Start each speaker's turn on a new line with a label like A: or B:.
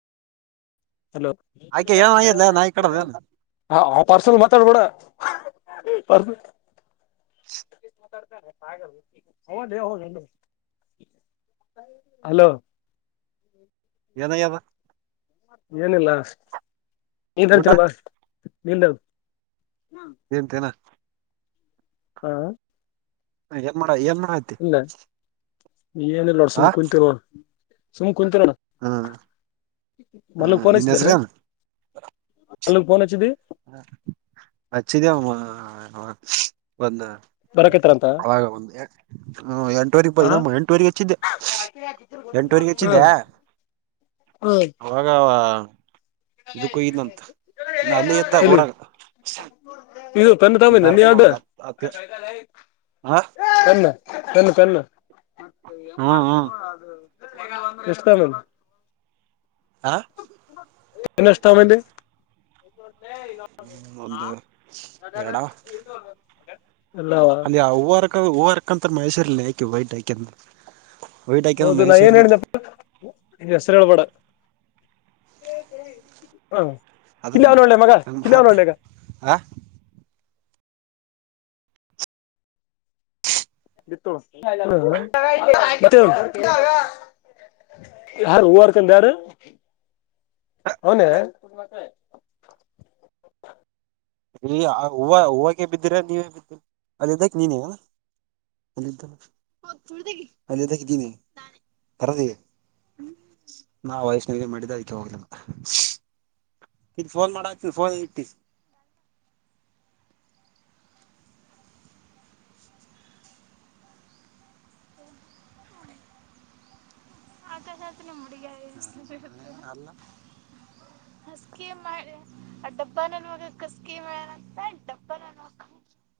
A: Low
B: ಆಕೆ ಏನ ಆಗ್ಯದ್ಲ ನಾಯಿ ಕಡದ ಏನ್
A: ಹ ಆ ಪಾರ್ಸಲ್ ಮಾತಾಡ್ಬೋಡ ಪ
B: [inaudible]
A: ಹ ಹ ಹಲೋ
B: ಏನ ಯಾವ
A: ಏನಿಲ್ಲಾ. ನೀ ಬರ್ತೀರ ಬಾ ನಿಂದ
B: ಏಂತೇನಾ
A: ಆ
B: ಹ ನ್ ಮಾಡರ ಏನ್ ಆಯ್ತ
A: ಏನಿಲ್ಲ ನೋಡ್ ಸುಮ್ಮ್ ಕುಂತಿ ನೋಡ ಸ ಕುತ್ ನೋಡ
B: ಹ್ಮ
A: ಮಲ್ಲಿಗ್
B: ನಿನ್
A: ಪೋನಸಿದ್ದೇನ
B: ಹೆಸ್ರೇನ್
A: ಅಲ್ಲುಗ ಫೋನ್ ಹಚ್ಚಿದ್ದಿ.
B: ಹಚ್ಚಿದೇವಮ್ಮ ಒಂದ
A: ಬರಕತ್ತಾರಂತ
B: ಅವಾಗ ಒ ಎಂಟವರೆ
A: ಆ
B: ಎಂಟುವರೆಗೆ ಹೆಚ್ಚಿದ್ದೆ ಎಂಟುವಗೆ ಹೆಚ್ಚಿದ್ದೆ
A: ಹಾ
B: ಅವಾಗ ಇದಕ್ಕ ಹೋಗಿದ್ದನಂತ ನಾ ಅಲ್ಲೇ ಇತ್ತ
A: ಎಲ್ಲಿ
B: ಊರಾಗ
A: ಇದು ಪನ್ನ ತಗೊಬಂದಿ ಏನ್
B: ಬರ್ತನ
A: ಯಾವ್ದ್
B: ಒಂದ್ ಹತ್ ಹ
A: ಪನ್ನ. ಪೆನ್ನ್ ಪೆನ್ನ್ ಮತ್ತ ಹೆಂಗ್
B: ಹ್ಮ್
A: ಮಾಡ್ತ್
B: ಹ್ಮ್
A: ನೋಡ ಅದ. [unintelligible]
B: ಆ
A: ಇನ್ನ್ ಎಷ್ಟ್ ತುಗೋಬಂದಿ.
B: ಒಂದ ಎರಡಾ
A: ಎಲ್ಲಾ
B: ಹವರ್ಕಂತ ಮೈಸೂರಿಲ್ಲಿ ಹಾಕಿ ಬೈಟ್ ಹಾಕೇಂದ್
A: ಹೌದು ನಾ ಏನ್ ಹೇಳಿದಪ್ಪ ಈ ಹೆಸರು ಹೇಳ್ ಬೇಡಾ ಆ
B: ಅದ್ರ
A: ಕಿಲ್ಲಳ್ ನೋಡ್ಲೆ ಮಗಾ ಕಿಲ್ಲಾಳ್ ನೋಡ್ಲೇಗ.
B: ಆ
A: [unintelligible] ಯಾರು ಓವರ್ ತೆಗ್ದರ್ ಅವ್ನೆ
B: ಹೂ ಹೂವಕ ಬಿದ್ದೀರ ನೀವೇ ಬಿದ್ದಿರಿ ಅಲ್ಲಿ್ದಕ್ಕೆ ನೀನ ಅ ಅ ನೀ ಬರದ ನಾ ವಯಷ್ಣ ಮಾಡಿದ್ದೆ ಅದಕ್ಕೆ ಹೋಗಫೋನ್ ಮಾಡ ಫೋನ್ ಇಟ್ಟ ಆ ನಿಮ್ ಹುಗ ಹಸ್ಕಿ ಮೆ ಆ ಡಬ್ಬ ನನ್ ಹೋಗಕ್ ಹಸ್ಕಿ ಮೆ ಆಗ್ತ ಡಬ್ಬ ನ